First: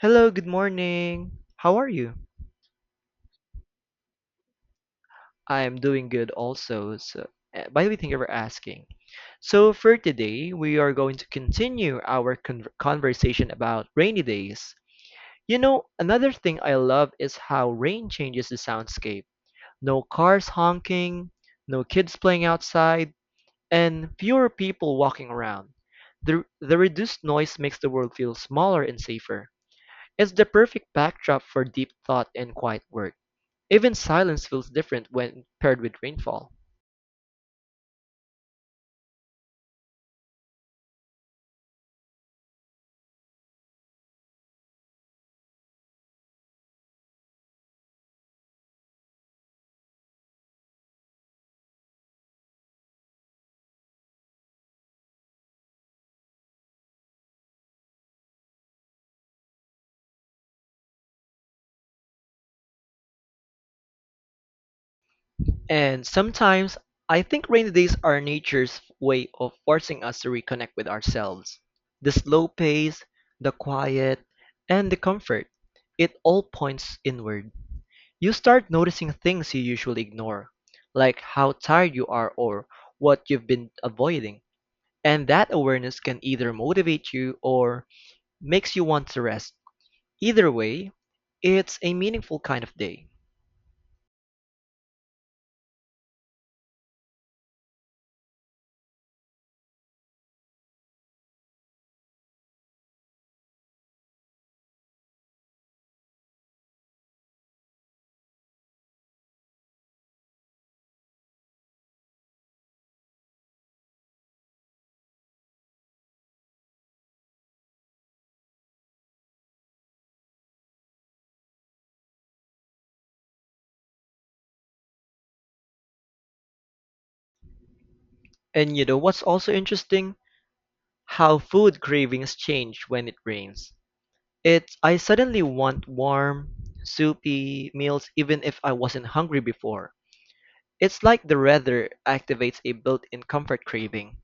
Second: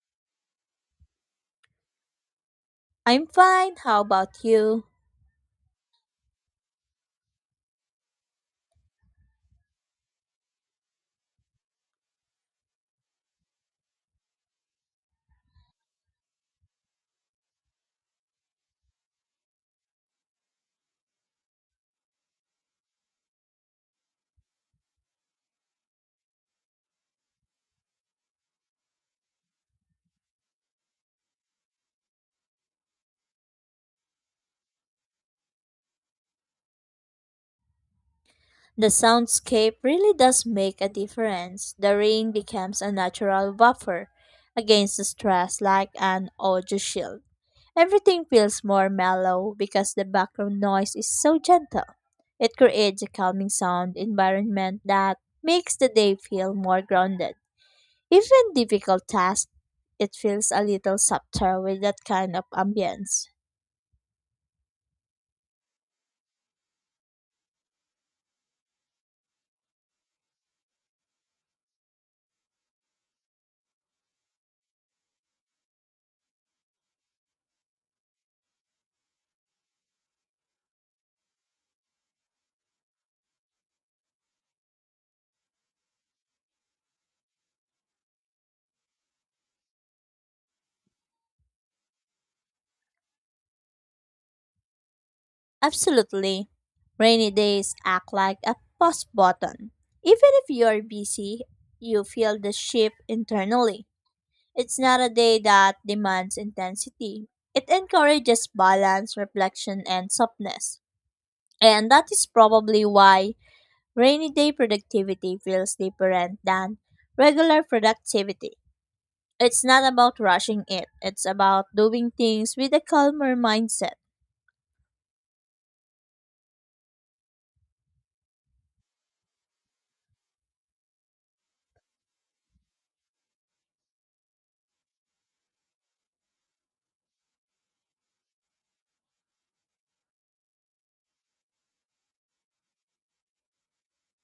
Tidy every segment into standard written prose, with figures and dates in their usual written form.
Hello, good morning. How are you? I'm fine. How about you? I am doing good also. So, by the way, thank you for asking. So, for today, we are going to continue our conversation about rainy days. You know, another thing I love is how rain changes the soundscape. No cars honking, no kids playing outside, and fewer people walking around. The reduced noise makes the world feel smaller and safer. It's the perfect backdrop for deep thought and quiet work. Even silence feels different when paired with rainfall. The soundscape really does make a difference. The rain becomes a natural buffer against the stress like an audio shield. Everything feels more mellow because the background noise is so gentle. It creates a calming sound environment that makes the day feel more grounded. Even difficult tasks, it feels a little softer with that kind of ambience. And sometimes I think rainy days are nature's way of forcing us to reconnect with ourselves. The slow pace, the quiet, and the comfort, it all points inward. You start noticing things you usually ignore, like how tired you are or what you've been avoiding. And that awareness can either motivate you or makes you want to rest. Either way, it's a meaningful kind of day. Absolutely. Rainy days act like a pause button. Even if you are busy, you feel the shift internally. It's not a day that demands intensity. It encourages balance, reflection, and softness. And that is probably why rainy day productivity feels different than regular productivity. It's not about rushing it, it's about doing things with a calmer mindset. And you know what's also interesting? How food cravings change when it rains. It's I suddenly want warm, soupy meals even if I wasn't hungry before. It's like the weather activates a built-in comfort craving.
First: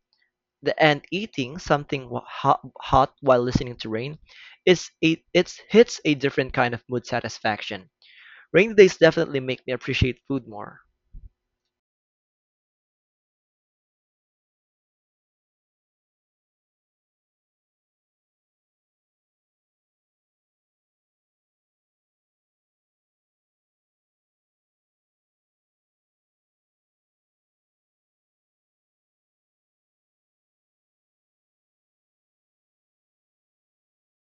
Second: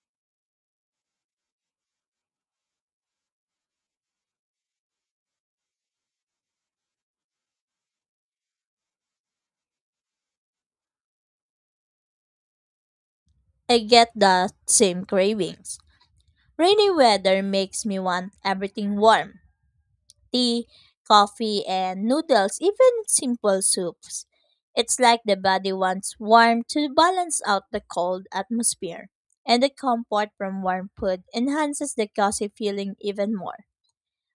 The and eating something hot, hot while listening to rain it's hits a different kind of mood satisfaction. Rainy days definitely make me appreciate food more. I get the same cravings. Rainy weather makes me want everything warm tea, coffee, and noodles, even simple soups. It's like the body wants warm to balance out the cold atmosphere. And the comfort from warm food enhances the cozy feeling even more.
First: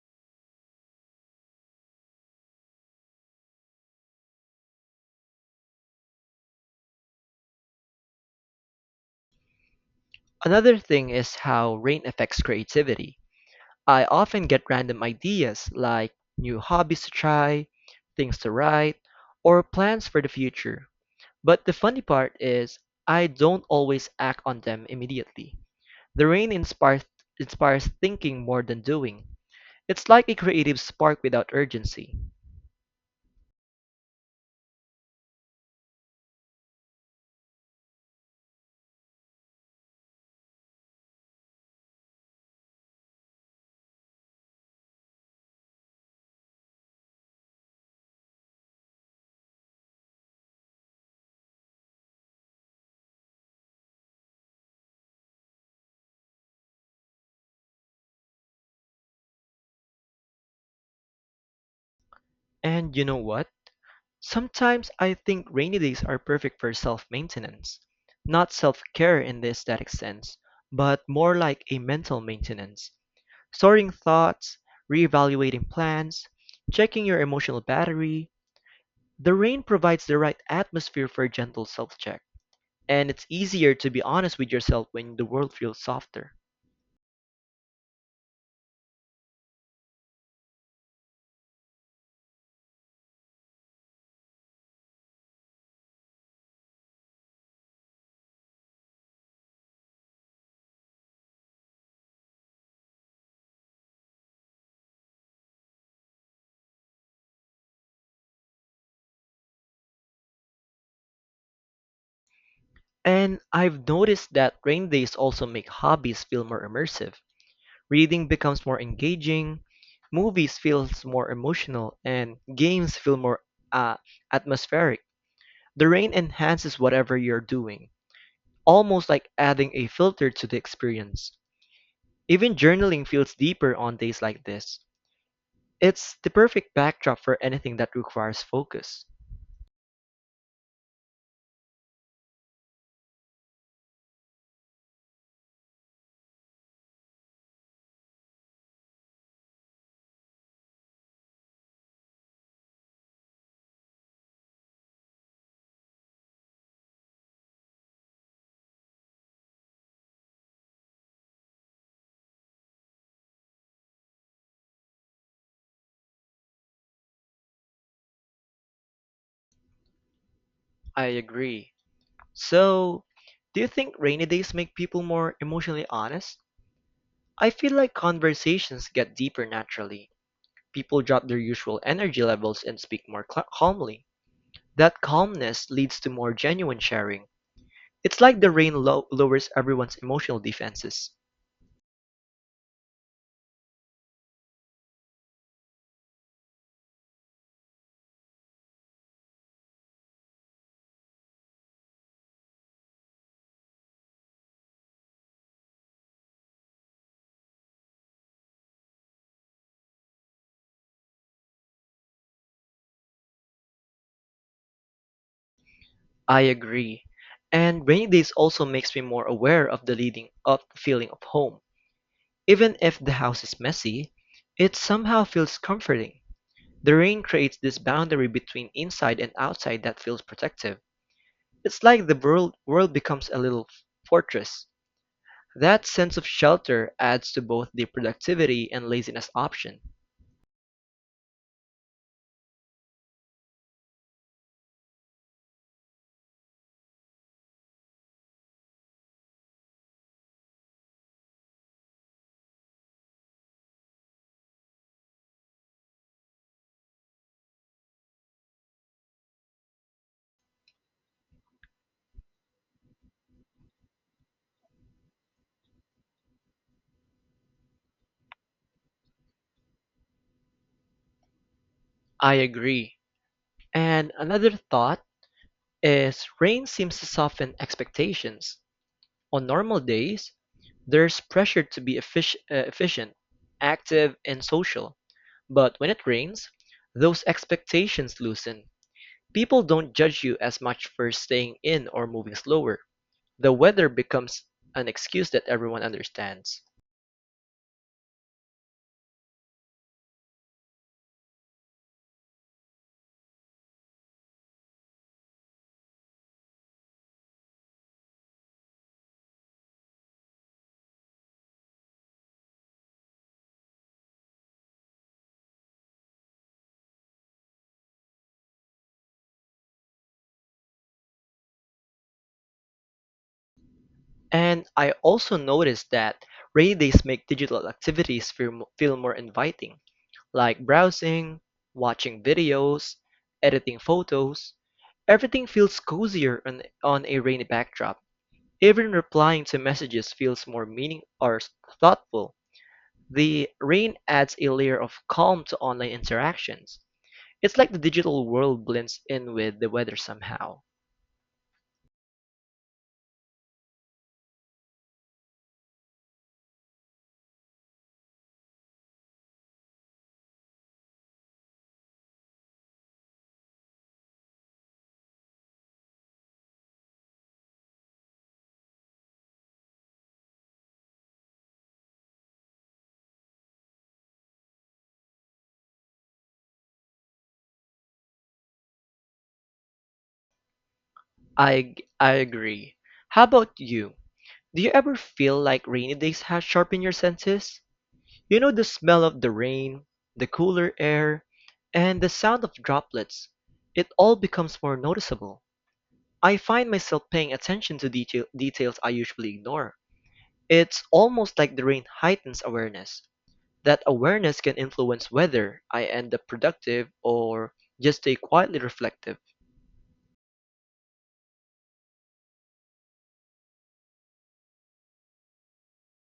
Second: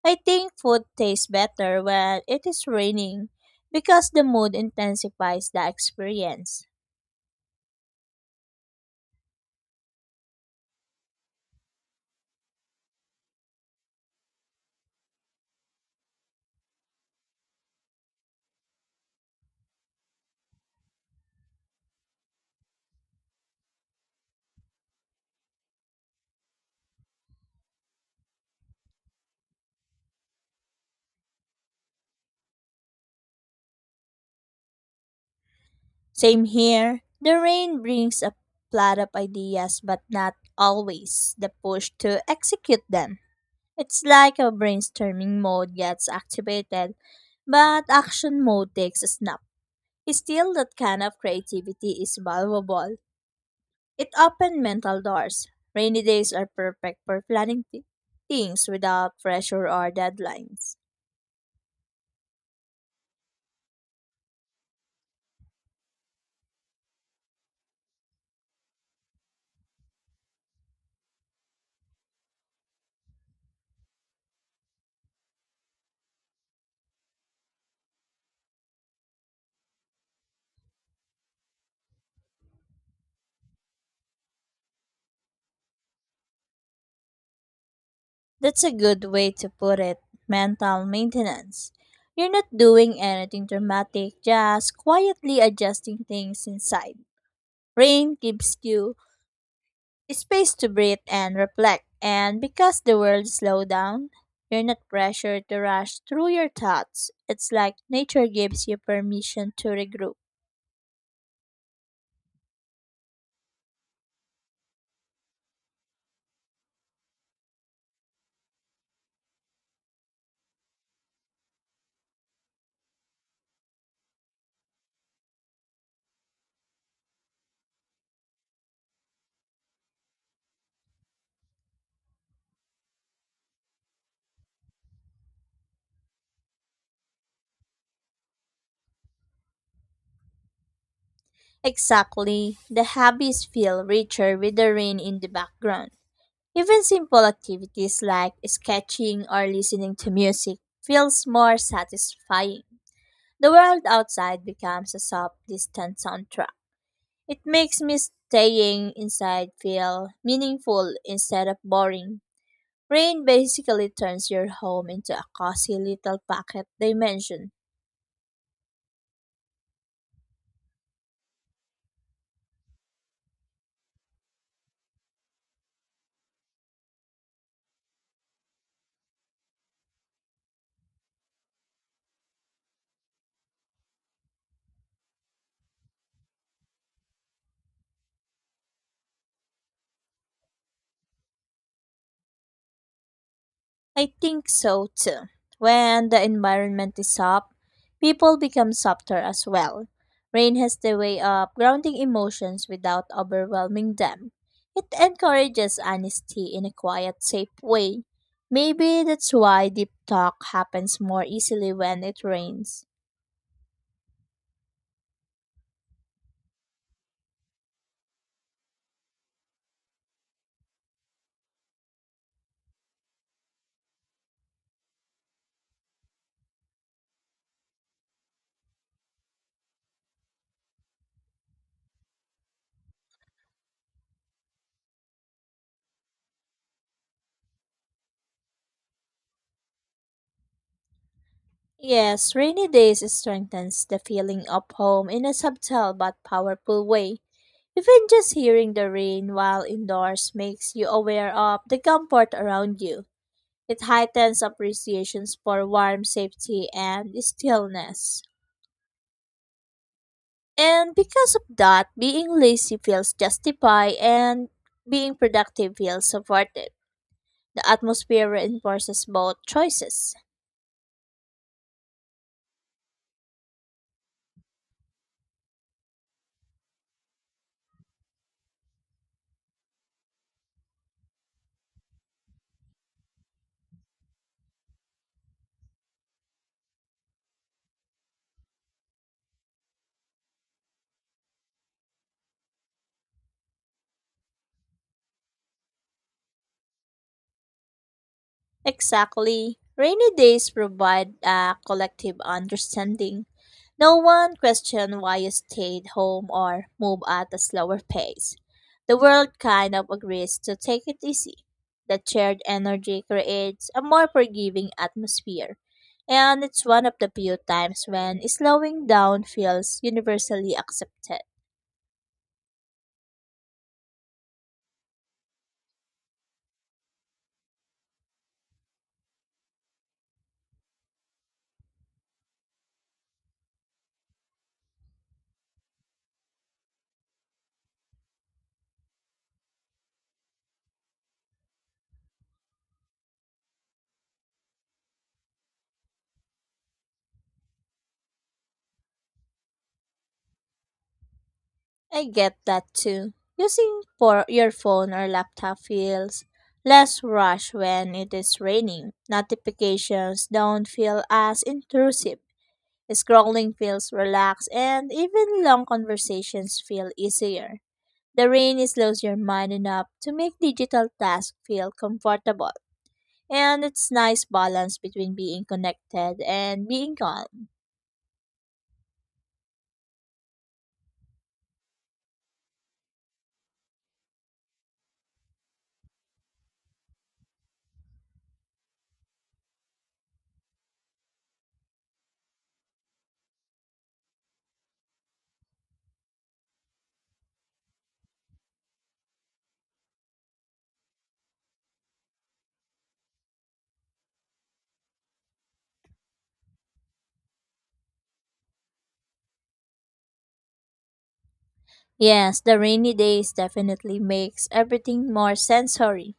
I think food tastes better when it is raining because the mood intensifies the experience. Another thing is how rain affects creativity. I often get random ideas like new hobbies to try, things to write, or plans for the future. But the funny part is, I don't always act on them immediately. The rain inspires thinking more than doing. It's like a creative spark without urgency. Same here, the rain brings a flood of ideas but not always the push to execute them. It's like a brainstorming mode gets activated, but action mode takes a snap. Still, that kind of creativity is valuable. It opened mental doors. Rainy days are perfect for planning things without pressure or deadlines. And you know what? Sometimes I think rainy days are perfect for self-maintenance. Not self-care in the aesthetic sense, but more like a mental maintenance. Sorting thoughts, reevaluating plans, checking your emotional battery. The rain provides the right atmosphere for a gentle self-check, and it's easier to be honest with yourself when the world feels softer. That's a good way to put it mental maintenance. You're not doing anything dramatic, just quietly adjusting things inside. Rain gives you space to breathe and reflect, and because the world slows down, you're not pressured to rush through your thoughts. It's like nature gives you permission to regroup. And I've noticed that rain days also make hobbies feel more immersive. Reading becomes more engaging, movies feels more emotional, and games feel more uh, atmospheric. The rain enhances whatever you're doing, almost like adding a filter to the experience. Even journaling feels deeper on days like this. It's the perfect backdrop for anything that requires focus. Exactly. The hobbies feel richer with the rain in the background. Even simple activities like sketching or listening to music feels more satisfying. The world outside becomes a soft, distant soundtrack. It makes me staying inside feel meaningful instead of boring. Rain basically turns your home into a cozy little pocket dimension. I agree. So, do you think rainy days make people more emotionally honest? I feel like conversations get deeper naturally. People drop their usual energy levels and speak more calmly. That calmness leads to more genuine sharing. It's like the rain lowers everyone's emotional defenses. I think so too. When the environment is soft, people become softer as well. Rain has the way of grounding emotions without overwhelming them. It encourages honesty in a quiet, safe way. Maybe that's why deep talk happens more easily when it rains. I agree. And rainy days also makes me more aware of the leading up feeling of home. Even if the house is messy, it somehow feels comforting. The rain creates this boundary between inside and outside that feels protective. It's like the world becomes a little fortress. That sense of shelter adds to both the productivity and laziness option. Yes, rainy days strengthens the feeling of home in a subtle but powerful way. Even just hearing the rain while indoors makes you aware of the comfort around you. It heightens appreciations for warm safety and stillness. And because of that, being lazy feels justified and being productive feels supported. The atmosphere reinforces both choices. I agree. And another thought is rain seems to soften expectations. On normal days, there's pressure to be efficient, active, and social. But when it rains, those expectations loosen. People don't judge you as much for staying in or moving slower. The weather becomes an excuse that everyone understands. Exactly. Rainy days provide a collective understanding. No one questioned why you stayed home or moved at a slower pace. The world kind of agrees to take it easy. That shared energy creates a more forgiving atmosphere. And it's one of the few times when slowing down feels universally accepted. And I also noticed that rainy days make digital activities feel more inviting, like browsing, watching videos, editing photos. Everything feels cozier on a rainy backdrop. Even replying to messages feels more thoughtful. The rain adds a layer of calm to online interactions. It's like the digital world blends in with the weather somehow. I get that too. Using for your phone or laptop feels less rush when it is raining. Notifications don't feel as intrusive. Scrolling feels relaxed, and even long conversations feel easier. The rain slows your mind enough to make digital tasks feel comfortable, and it's nice balance between being connected and being calm. I agree. How about you? Do you ever feel like rainy days have sharpened your senses? You know the smell of the rain, the cooler air, and the sound of droplets. It all becomes more noticeable. I find myself paying attention to details I usually ignore. It's almost like the rain heightens awareness. That awareness can influence whether I end up productive or just stay quietly reflective. Yes, the rainy days definitely makes everything more sensory.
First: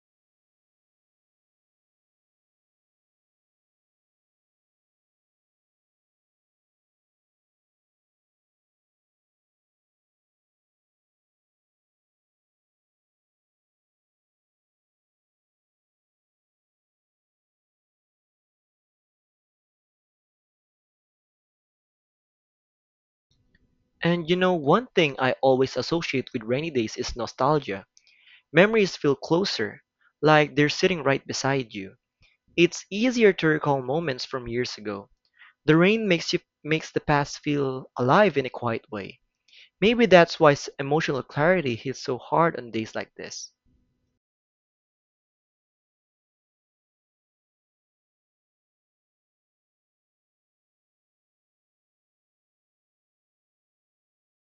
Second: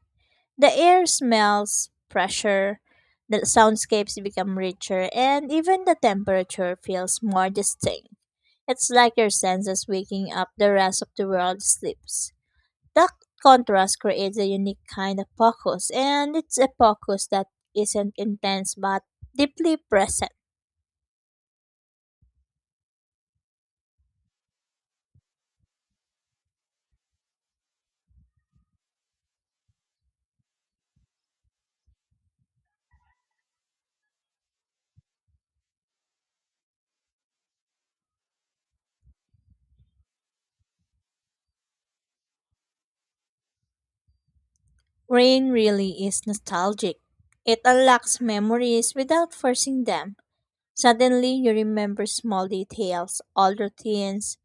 The air smells fresher, the soundscapes become richer, and even the temperature feels more distinct. It's like your senses waking up the rest of the world sleeps. That contrast creates a unique kind of focus, and it's a focus that isn't intense but deeply present. And you know, one thing I always associate with rainy days is nostalgia. Memories feel closer, like they're sitting right beside you. It's easier to recall moments from years ago. The rain makes the past feel alive in a quiet way. Maybe that's why emotional clarity hits so hard on days like this. Rain really is nostalgic. It unlocks memories without forcing them. Suddenly, you remember small details, old routines,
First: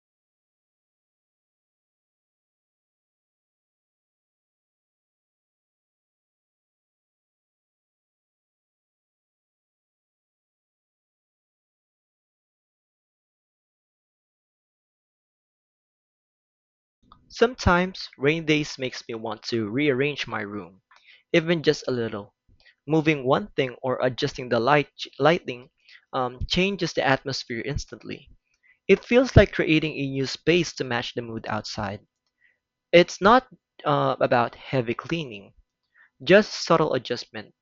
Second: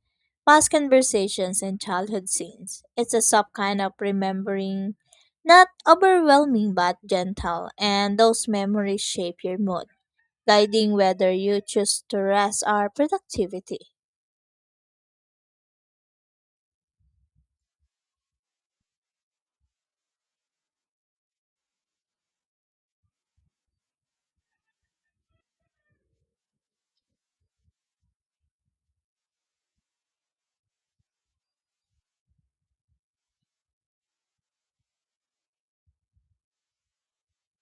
past conversations, and childhood scenes. It's a soft kind of remembering, not overwhelming but gentle, and those memories shape your mood, guiding whether you choose to rest or productivity. Sometimes rain days makes me want to rearrange my room, even just a little. Moving one thing or adjusting the lighting changes the atmosphere instantly. It feels like creating a new space to match the mood outside. It's not about heavy cleaning, just subtle adjustment,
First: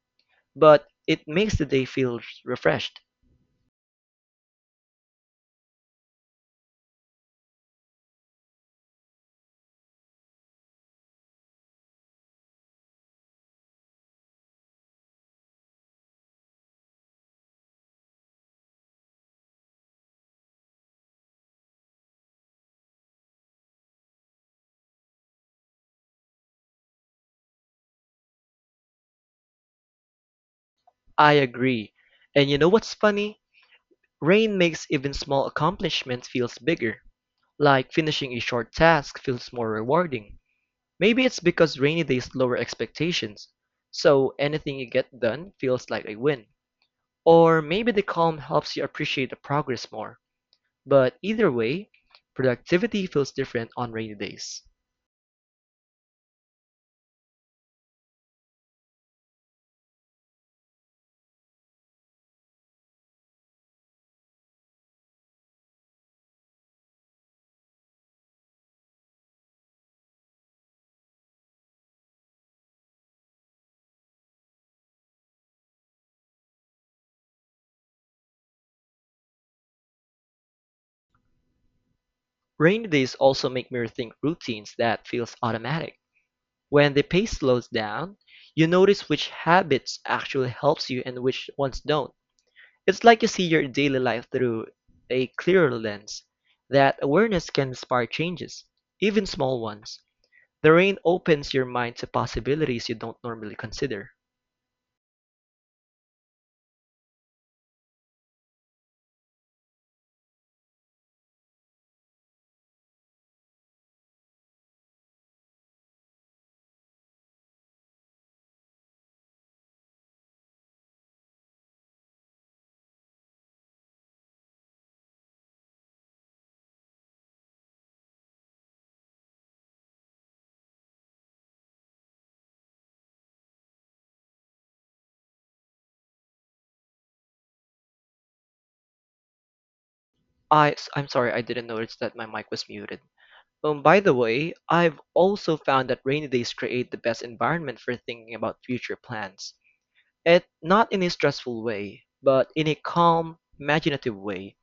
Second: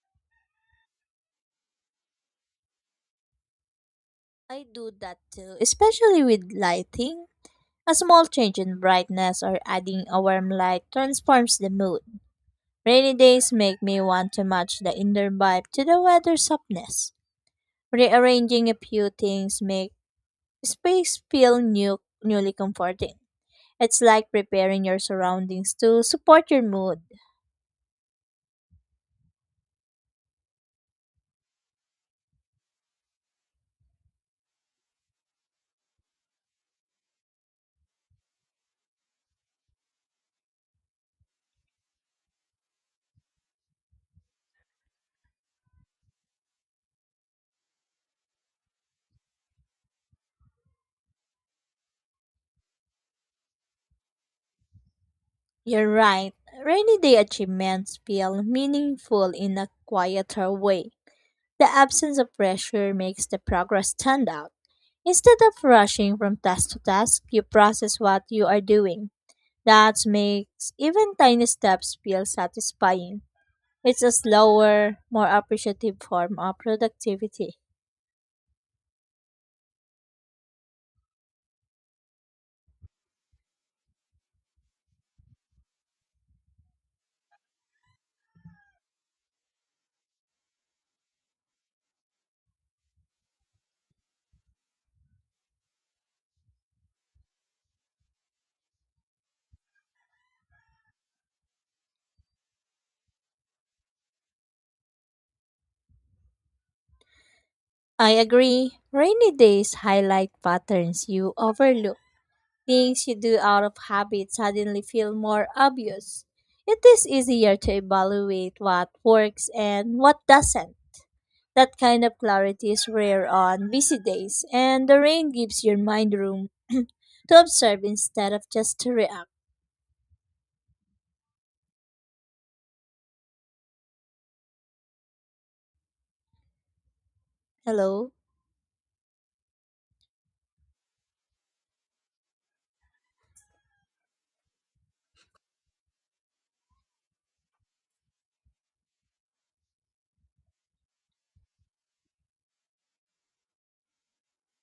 but it makes the day feel refreshed. I do that too, especially with lighting. A small change in brightness or adding a warm light transforms the mood. Rainy days make me want to match the inner vibe to the weather softness. Rearranging a few things make space feel new, newly comforting. It's like preparing your surroundings to support your mood. I agree. And you know what's funny? Rain makes even small accomplishments feels bigger. Like finishing a short task feels more rewarding. Maybe it's because rainy days lower expectations. So anything you get done feels like a win. Or maybe the calm helps you appreciate the progress more. But either way, productivity feels different on rainy days. You're right. Rainy day achievements feel meaningful in a quieter way. The absence of pressure makes the progress stand out. Instead of rushing from task to task, you process what you are doing. That makes even tiny steps feel satisfying. It's a slower, more appreciative form of productivity. Rainy days also make me rethink routines that feels automatic. When the pace slows down, you notice which habits actually helps you and which ones don't. It's like you see your daily life through a clearer lens. That awareness can inspire changes, even small ones. The rain opens your mind to possibilities you don't normally consider. I agree. Rainy days highlight patterns you overlook. Things you do out of habit suddenly feel more obvious. It is easier to evaluate what works and what doesn't. That kind of clarity is rare on busy days, and the rain gives your mind room to observe instead of just to react. Hello? I'm sorry, I didn't notice that my mic was muted. By the way, I've also found that rainy days create the best environment for thinking about future plans. It not in a stressful way, but in a calm, imaginative way.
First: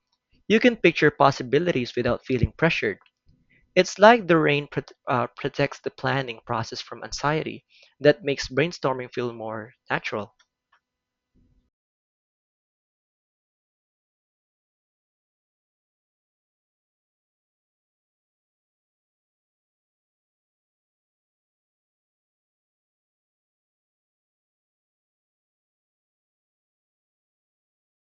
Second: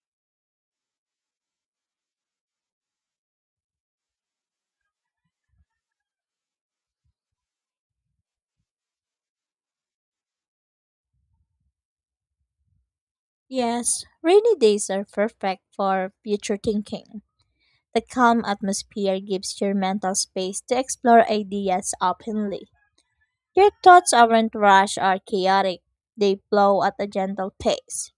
You can picture possibilities without feeling pressured. It's like the rain protects the planning process from anxiety, that makes brainstorming feel more natural. Yes, rainy days are perfect for future thinking. The calm atmosphere gives your mental space to explore ideas openly. Your thoughts aren't rushed or chaotic, they flow at a gentle pace.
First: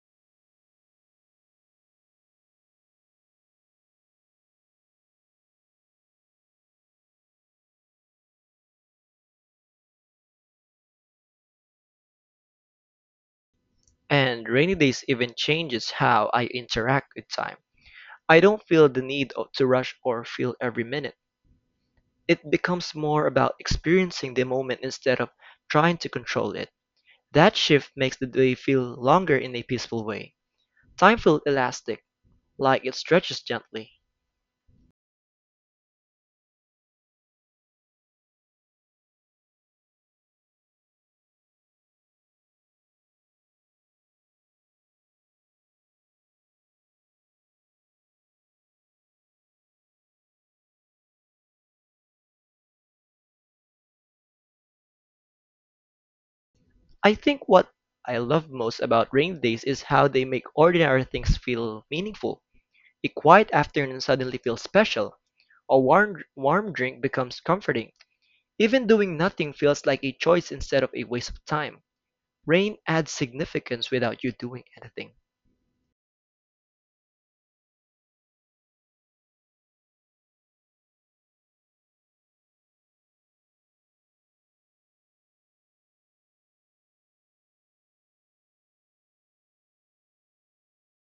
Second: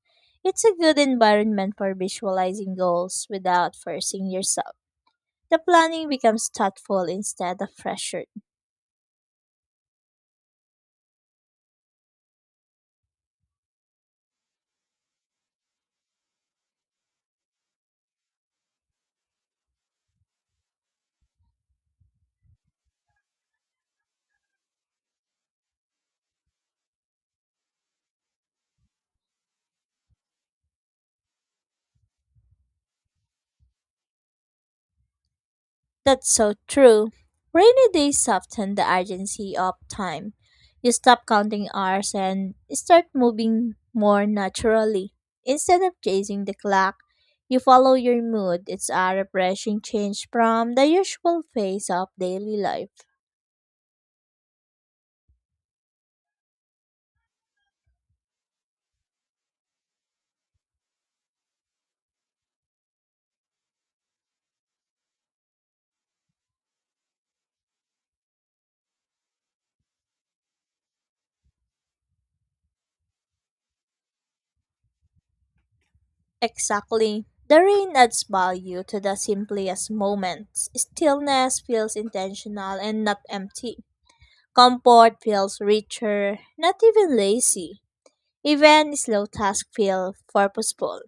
It's a good environment for visualizing goals without forcing yourself. The planning becomes thoughtful instead of pressured. And rainy days even changes how I interact with time. I don't feel the need to rush or feel every minute. It becomes more about experiencing the moment instead of trying to control it. That shift makes the day feel longer in a peaceful way. Time feels elastic, like it stretches gently. That's so true. Rainy days soften the urgency of time. You stop counting hours and start moving more naturally. Instead of chasing the clock, you follow your mood. It's a refreshing change from the usual phase of daily life. I think what I love most about rain days is how they make ordinary things feel meaningful. A quiet afternoon suddenly feels special. A warm drink becomes comforting. Even doing nothing feels like a choice instead of a waste of time. Rain adds significance without you doing anything. Exactly. The rain adds value to the simplest moments. Stillness feels intentional and not empty. Comfort feels richer, not even lazy. Even slow tasks feel purposeful.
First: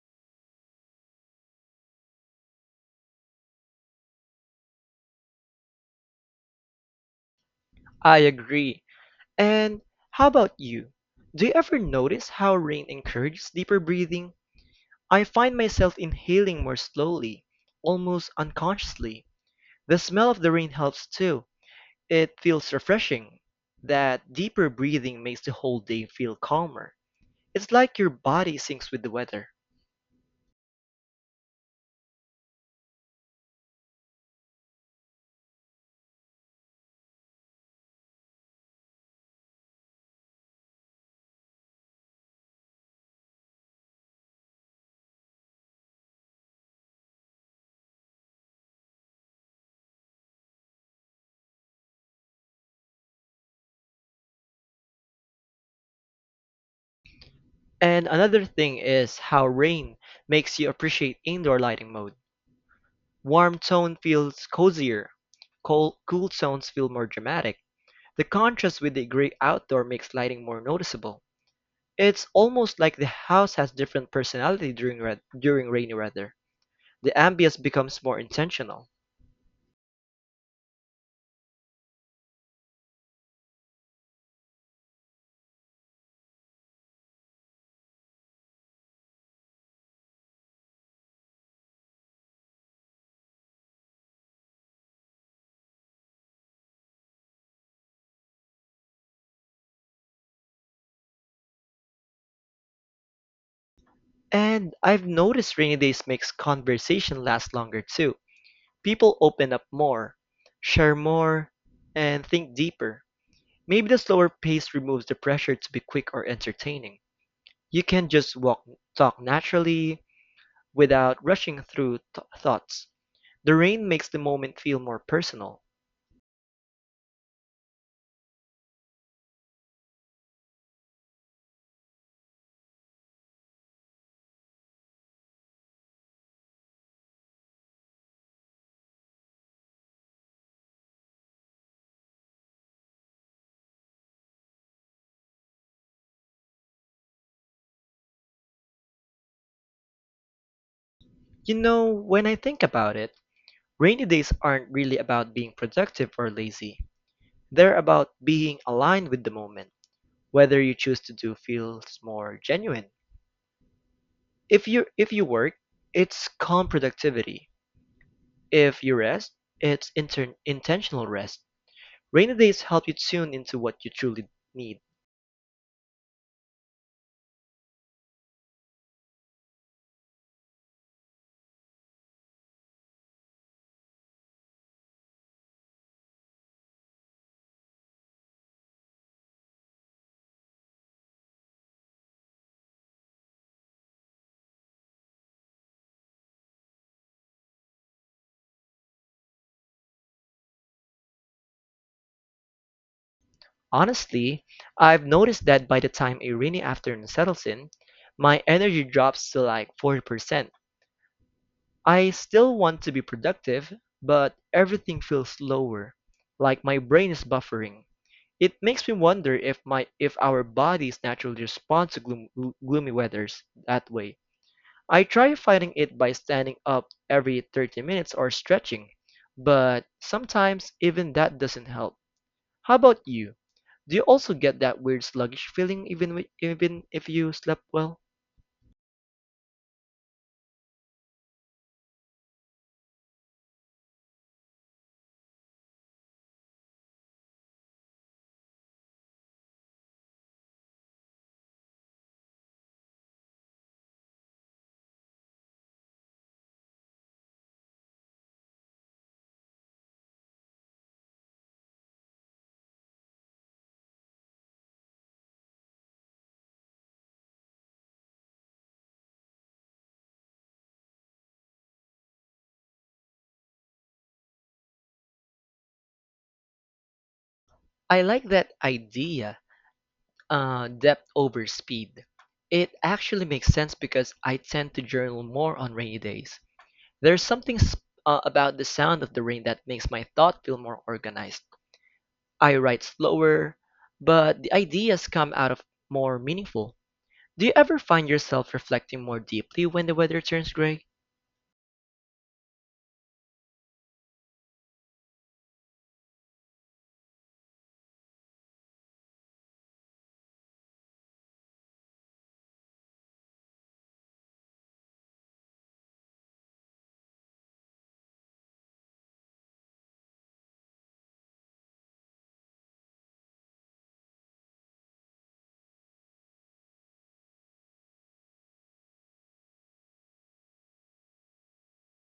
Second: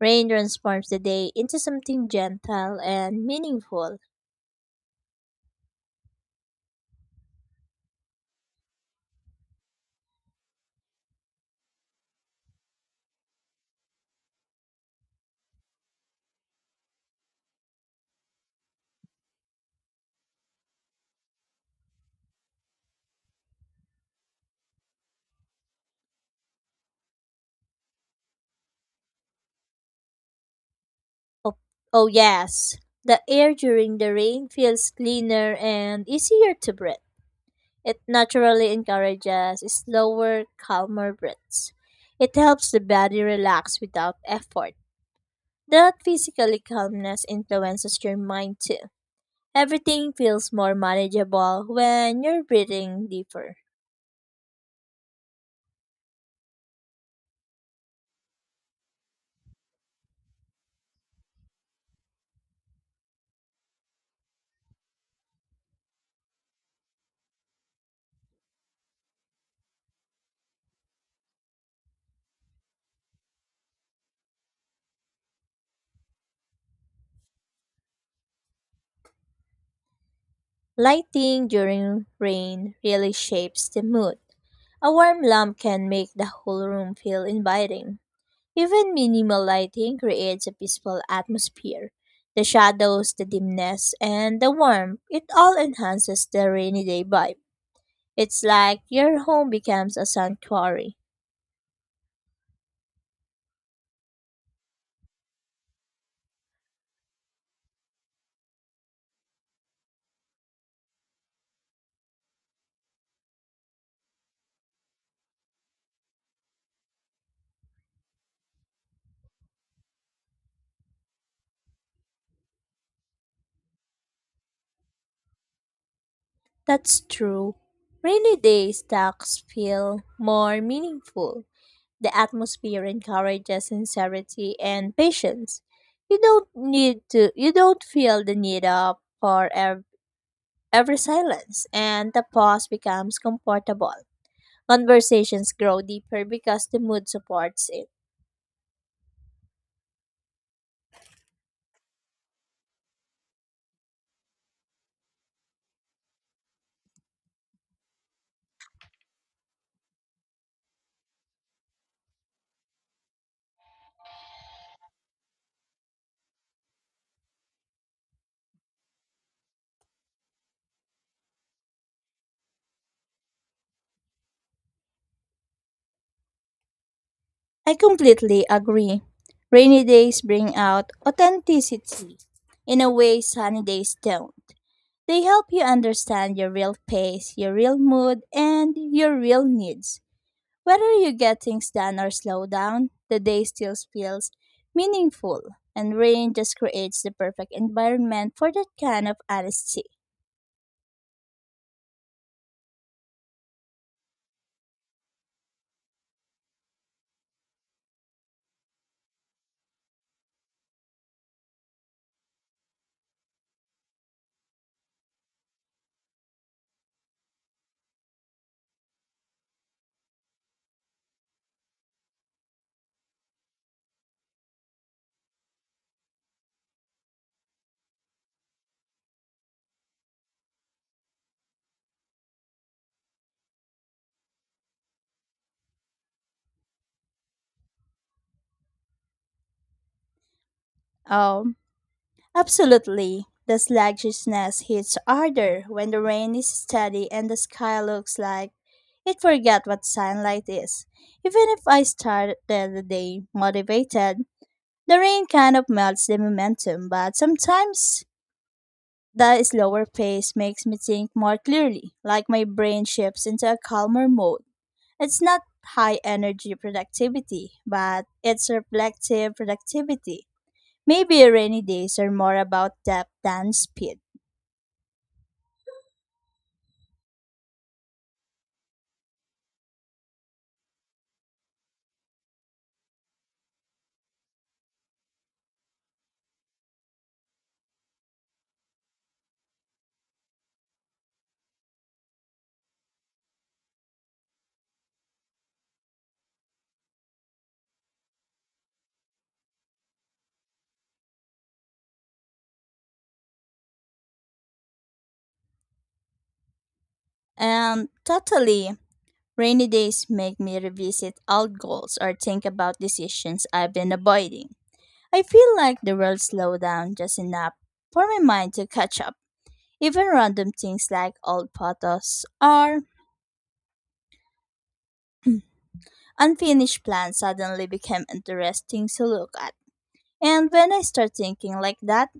Rain transforms the day into something gentle and meaningful. I agree. And how about you? Do you ever notice how rain encourages deeper breathing? I find myself inhaling more slowly, almost unconsciously. The smell of the rain helps too. It feels refreshing. That deeper breathing makes the whole day feel calmer. It's like your body syncs with the weather. Oh, oh yes, the air during the rain feels cleaner and easier to breathe. It naturally encourages slower, calmer breaths. It helps the body relax without effort. That physical calmness influences your mind too. Everything feels more manageable when you're breathing deeper. And another thing is how rain makes you appreciate indoor lighting mode. Warm tone feels cozier. Cool tones feel more dramatic. The contrast with the gray outdoor makes lighting more noticeable. It's almost like the house has different personality during rainy weather. The ambience becomes more intentional. Lighting during rain really shapes the mood. A warm lamp can make the whole room feel inviting. Even minimal lighting creates a peaceful atmosphere. The shadows, the dimness, and the warmth, it all enhances the rainy day vibe. It's like your home becomes a sanctuary. And I've noticed rainy days makes conversation last longer too. People open up more, share more, and think deeper. Maybe the slower pace removes the pressure to be quick or entertaining. You can just walk, talk naturally without rushing through thoughts. The rain makes the moment feel more personal. That's true. Rainy days talks feel more meaningful. The atmosphere encourages sincerity and patience. You don't need to you don't feel the need of for ev- every silence and the pause becomes comfortable. Conversations grow deeper because the mood supports it. You know, when I think about it, rainy days aren't really about being productive or lazy. They're about being aligned with the moment. Whether you choose to do feels more genuine. If you work, it's calm productivity. If you rest, it's intentional rest. Rainy days help you tune into what you truly need. I completely agree. Rainy days bring out authenticity in a way sunny days don't. They help you understand your real pace, your real mood, and your real needs. Whether you get things done or slow down, the day still feels meaningful, and rain just creates the perfect environment for that kind of honesty. Honestly, I've noticed that by the time a rainy afternoon settles in, my energy drops to like 40%. I still want to be productive, but everything feels slower, like my brain is buffering. It makes me wonder if our bodies naturally respond to gloomy weathers that way. I try fighting it by standing up every 30 minutes or stretching, but sometimes even that doesn't help. How about you? Do you also get that weird sluggish feeling even if you slept well? Oh. Absolutely. The sluggishness hits harder when the rain is steady and the sky looks like it forgot what sunlight is. Even if I started the day motivated, the rain kind of melts the momentum, but sometimes the slower pace makes me think more clearly, like my brain shifts into a calmer mode. It's not high energy productivity, but it's reflective productivity. Maybe rainy days are more about depth than speed. I like that idea, depth over speed. It actually makes sense because I tend to journal more on rainy days. There's something about the sound of the rain that makes my thought feel more organized. I write slower, but the ideas come out of more meaningful. Do you ever find yourself reflecting more deeply when the weather turns gray? And totally, rainy days make me revisit old goals or think about decisions I've been avoiding. I feel like the world slowed down just enough for my mind to catch up. Even random things like old photos or unfinished plans suddenly became interesting to look at. And when I start thinking like that,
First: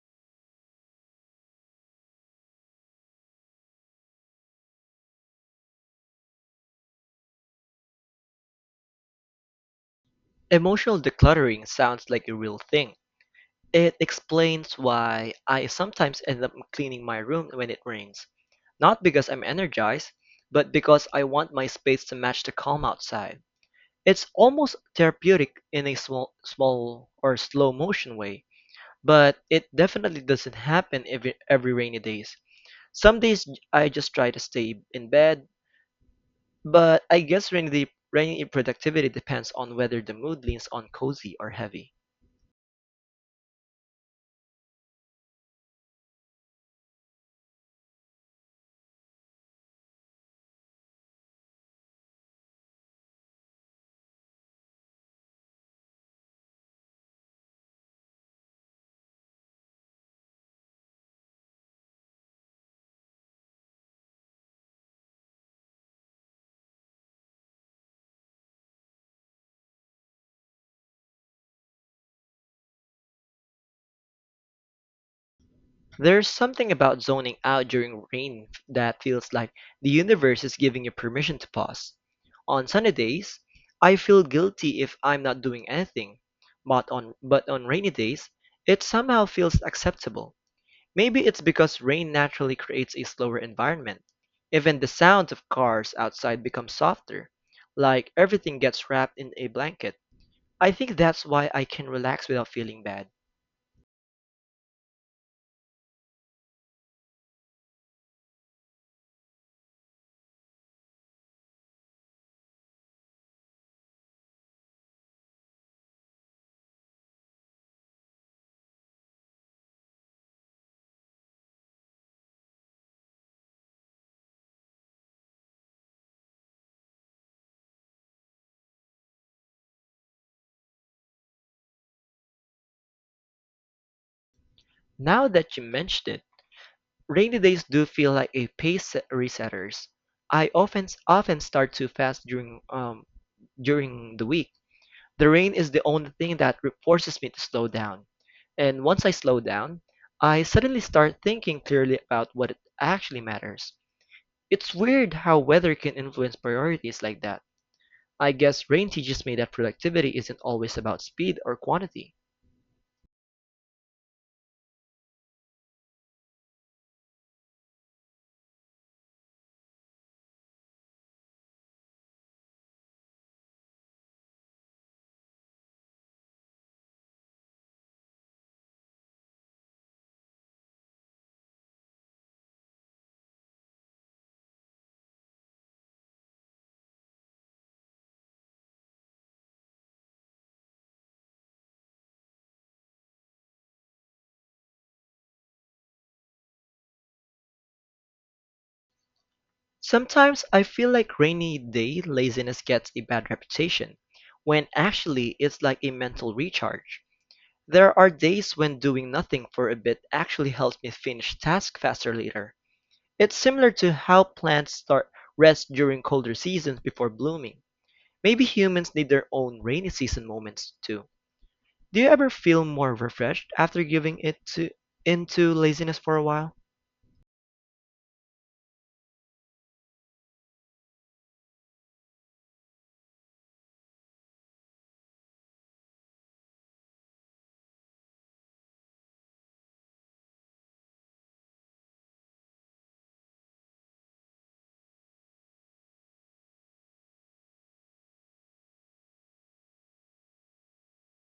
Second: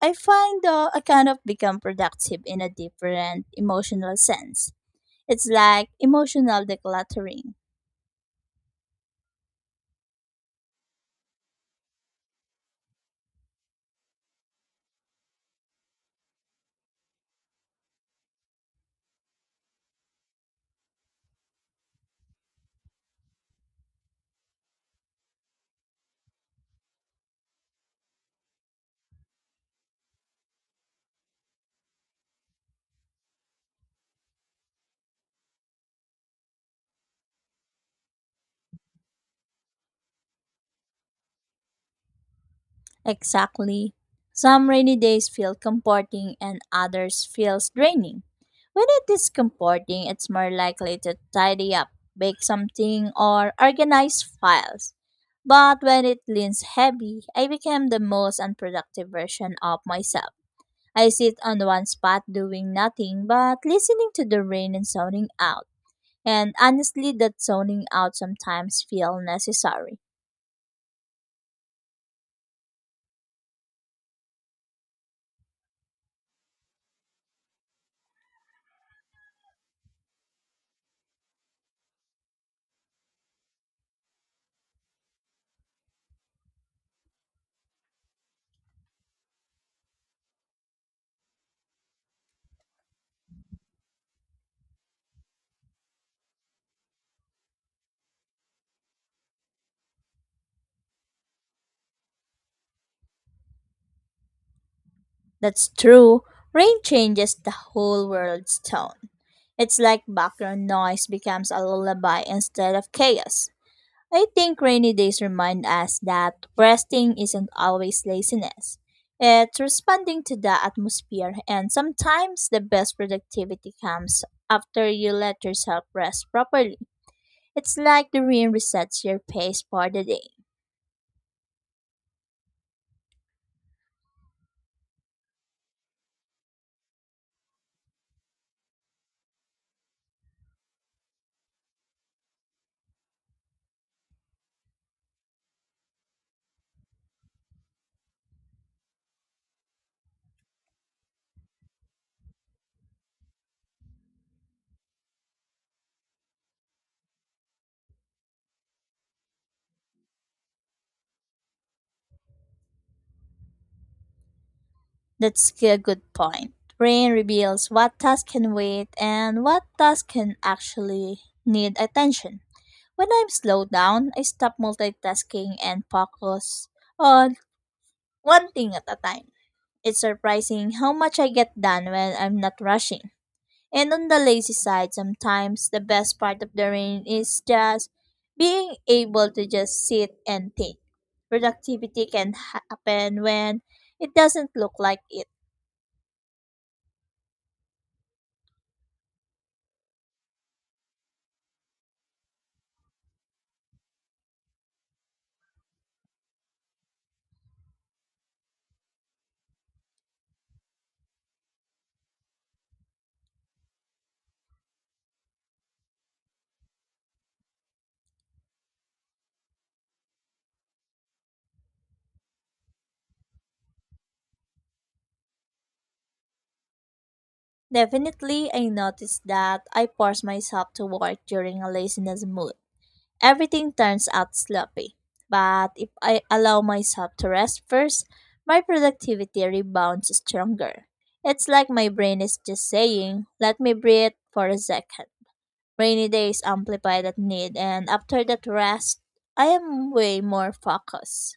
I find I kind of become productive in a different emotional sense. It's like emotional decluttering. Emotional decluttering sounds like a real thing. It explains why I sometimes end up cleaning my room when it rains. Not because I'm energized, but because I want my space to match the calm outside. It's almost therapeutic in a small or slow motion way, but it definitely doesn't happen every rainy days. Some days I just try to stay in bed, but I guess rainy productivity depends on whether the mood leans on cozy or heavy. Exactly. Some rainy days feel comforting and others feels draining. When it is comforting, it's more likely to tidy up, bake something, or organize files. But when it leans heavy, I became the most unproductive version of myself. I sit on one spot doing nothing but listening to the rain and zoning out. And honestly, that zoning out sometimes feels necessary. There's something about zoning out during rain that feels like the universe is giving you permission to pause. On sunny days, I feel guilty if I'm not doing anything, but on rainy days, it somehow feels acceptable. Maybe it's because rain naturally creates a slower environment. Even the sound of cars outside becomes softer, like everything gets wrapped in a blanket. I think that's why I can relax without feeling bad. That's true. Rain changes the whole world's tone. It's like background noise becomes a lullaby instead of chaos. I think rainy days remind us that resting isn't always laziness. It's responding to the atmosphere, and sometimes the best productivity comes after you let yourself rest properly. It's like the room resets your pace for the day. Now that you mentioned it, rainy days do feel like resetters. I often start too fast during the week. The rain is the only thing that forces me to slow down. And once I slow down, I suddenly start thinking clearly about what actually matters. It's weird how weather can influence priorities like that. I guess rain teaches me that productivity isn't always about speed or quantity. That's a good point. Rain reveals what tasks can wait and what tasks can actually need attention. When I'm slowed down, I stop multitasking and focus on one thing at a time. It's surprising how much I get done when I'm not rushing. And on the lazy side, sometimes the best part of the rain is just being able to just sit and think. Productivity can happen when it doesn't look like it. Sometimes I feel like rainy day laziness gets a bad reputation, when actually it's like a mental recharge. There are days when doing nothing for a bit actually helps me finish tasks faster later. It's similar to how plants start rest during colder seasons before blooming. Maybe humans need their own rainy season moments too. Do you ever feel more refreshed after giving it to into laziness for a while? Definitely, I noticed that I force myself to work during a laziness mood. Everything turns out sloppy. But if I allow myself to rest first, my productivity rebounds stronger. It's like my brain is just saying, let me breathe for a second. Rainy days amplify that need, and after that rest, I am way more focused.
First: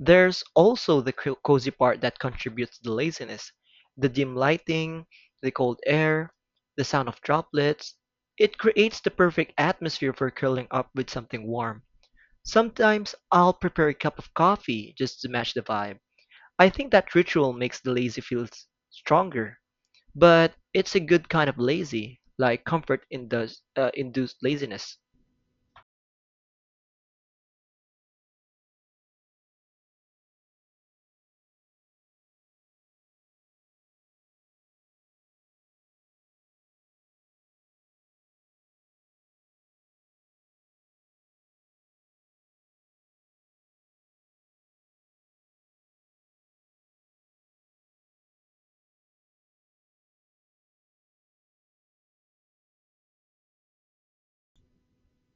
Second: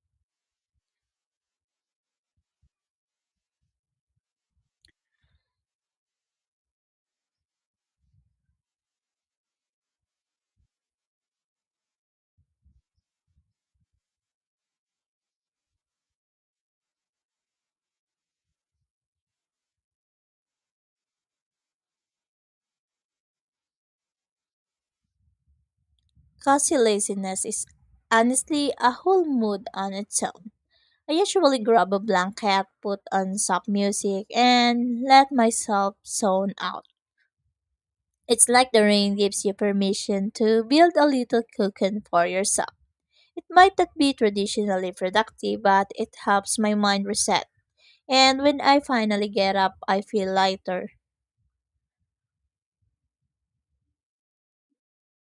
There's also the cozy part that contributes to the laziness. The dim lighting, the cold air, the sound of droplets. It creates the perfect atmosphere for curling up with something warm. Sometimes I'll prepare a cup of coffee just to match the vibe. I think that ritual makes the lazy feel stronger. But it's a good kind of lazy, like comfort induced laziness. Cause laziness is honestly a whole mood on its own. I usually grab a blanket, put on soft music, and let myself zone out. It's like the rain gives you permission to build a little cocoon for yourself. It might not be traditionally productive, but it helps my mind reset. And when I finally get up, I feel lighter.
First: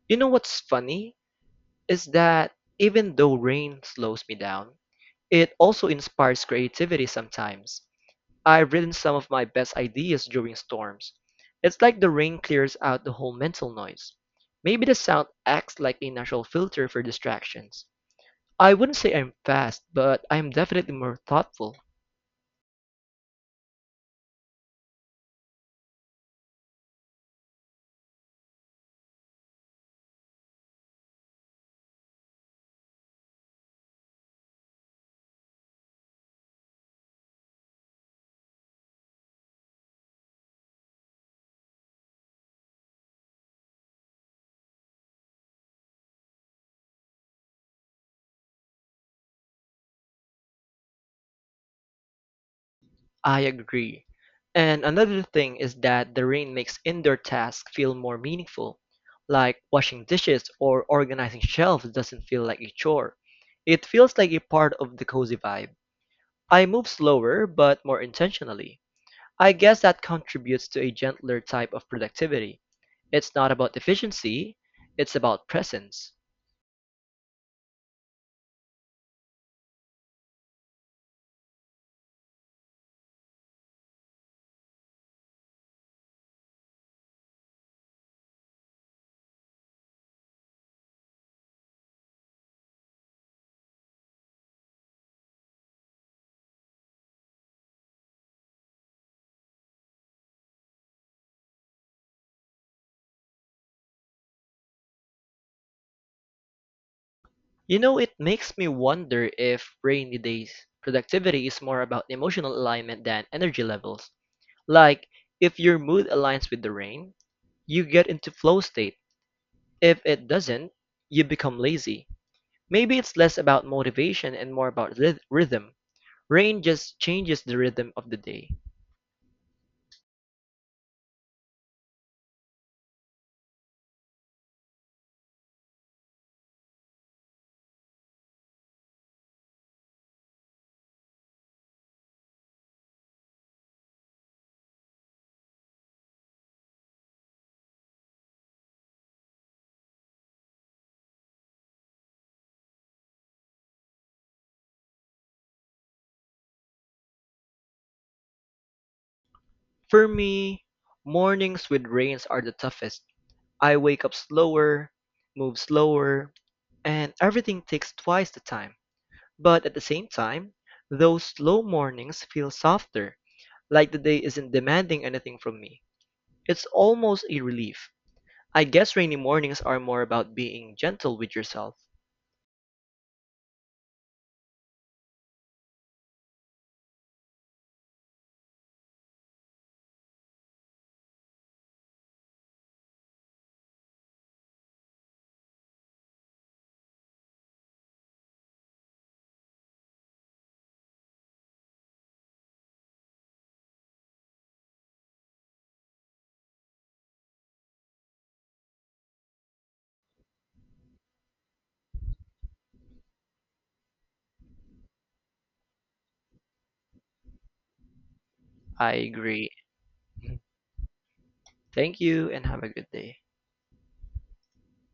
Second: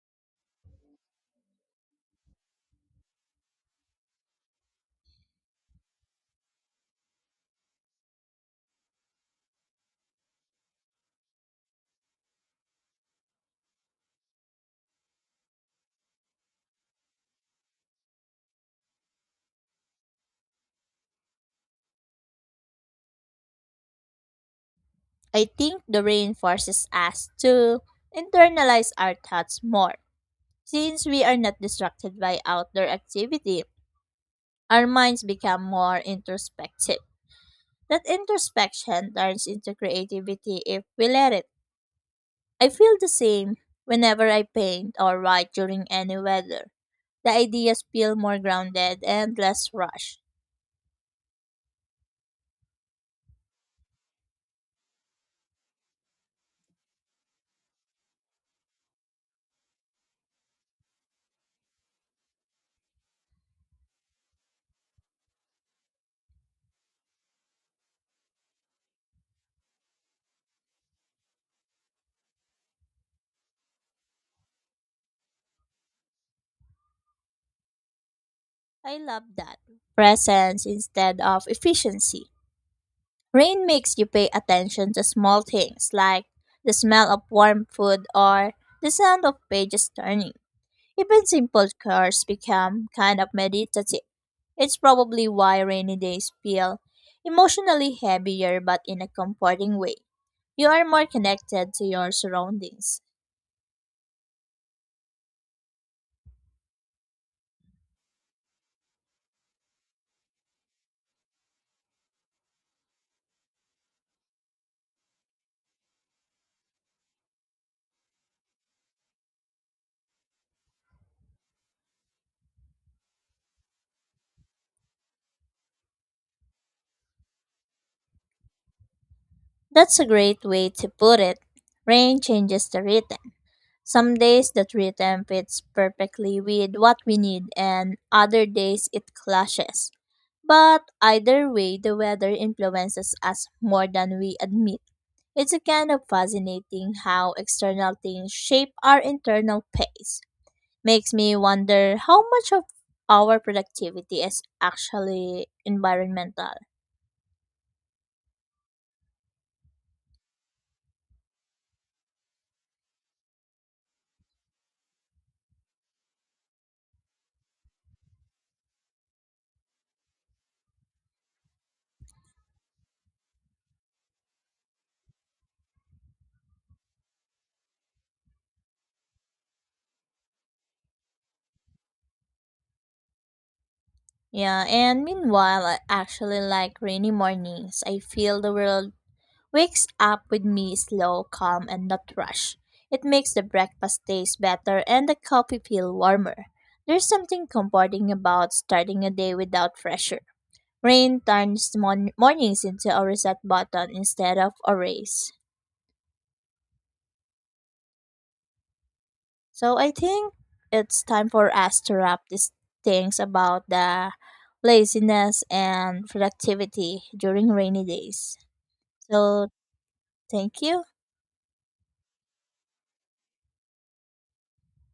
You know what's funny is that even though rain slows me down, it also inspires creativity sometimes. I've written some of my best ideas during storms. It's like the rain clears out the whole mental noise. Maybe the sound acts like a natural filter for distractions. I wouldn't say I'm fast, but I'm definitely more thoughtful. I think the rain forces us to internalize our thoughts more. Since we are not distracted by outdoor activity, our minds become more introspective. That introspection turns into creativity if we let it. I feel the same whenever I paint or write during any weather. The ideas feel more grounded and less rushed. I agree. And another thing is that the rain makes indoor tasks feel more meaningful. Like washing dishes or organizing shelves doesn't feel like a chore. It feels like a part of the cozy vibe. I move slower but more intentionally. I guess that contributes to a gentler type of productivity. It's not about efficiency, it's about presence. I love that. Presence instead of efficiency. Rain makes you pay attention to small things like the smell of warm food or the sound of pages turning. Even simple chores become kind of meditative. It's probably why rainy days feel emotionally heavier but in a comforting way. You are more connected to your surroundings. You know, it makes me wonder if rainy days productivity is more about emotional alignment than energy levels. Like, if your mood aligns with the rain, you get into flow state. If it doesn't, you become lazy. Maybe it's less about motivation and more about rhythm. Rain just changes the rhythm of the day. That's a great way to put it. Rain changes the rhythm. Some days that rhythm fits perfectly with what we need, and other days it clashes. But either way, the weather influences us more than we admit. It's kind of fascinating how external things shape our internal pace. Makes me wonder how much of our productivity is actually environmental. For me, mornings with rains are the toughest. I wake up slower, move slower, and everything takes twice the time. But at the same time, those slow mornings feel softer, like the day isn't demanding anything from me. It's almost a relief. I guess rainy mornings are more about being gentle with yourself. Yeah, and meanwhile, I actually like rainy mornings. I feel the world wakes up with me slow, calm, and not rush. It makes the breakfast taste better and the coffee feel warmer. There's something comforting about starting a day without pressure. Rain turns mornings into a reset button instead of a race. So I think it's time for us to wrap these things about the laziness and productivity during rainy days. I So agree. thank you. Thank you and have a good day.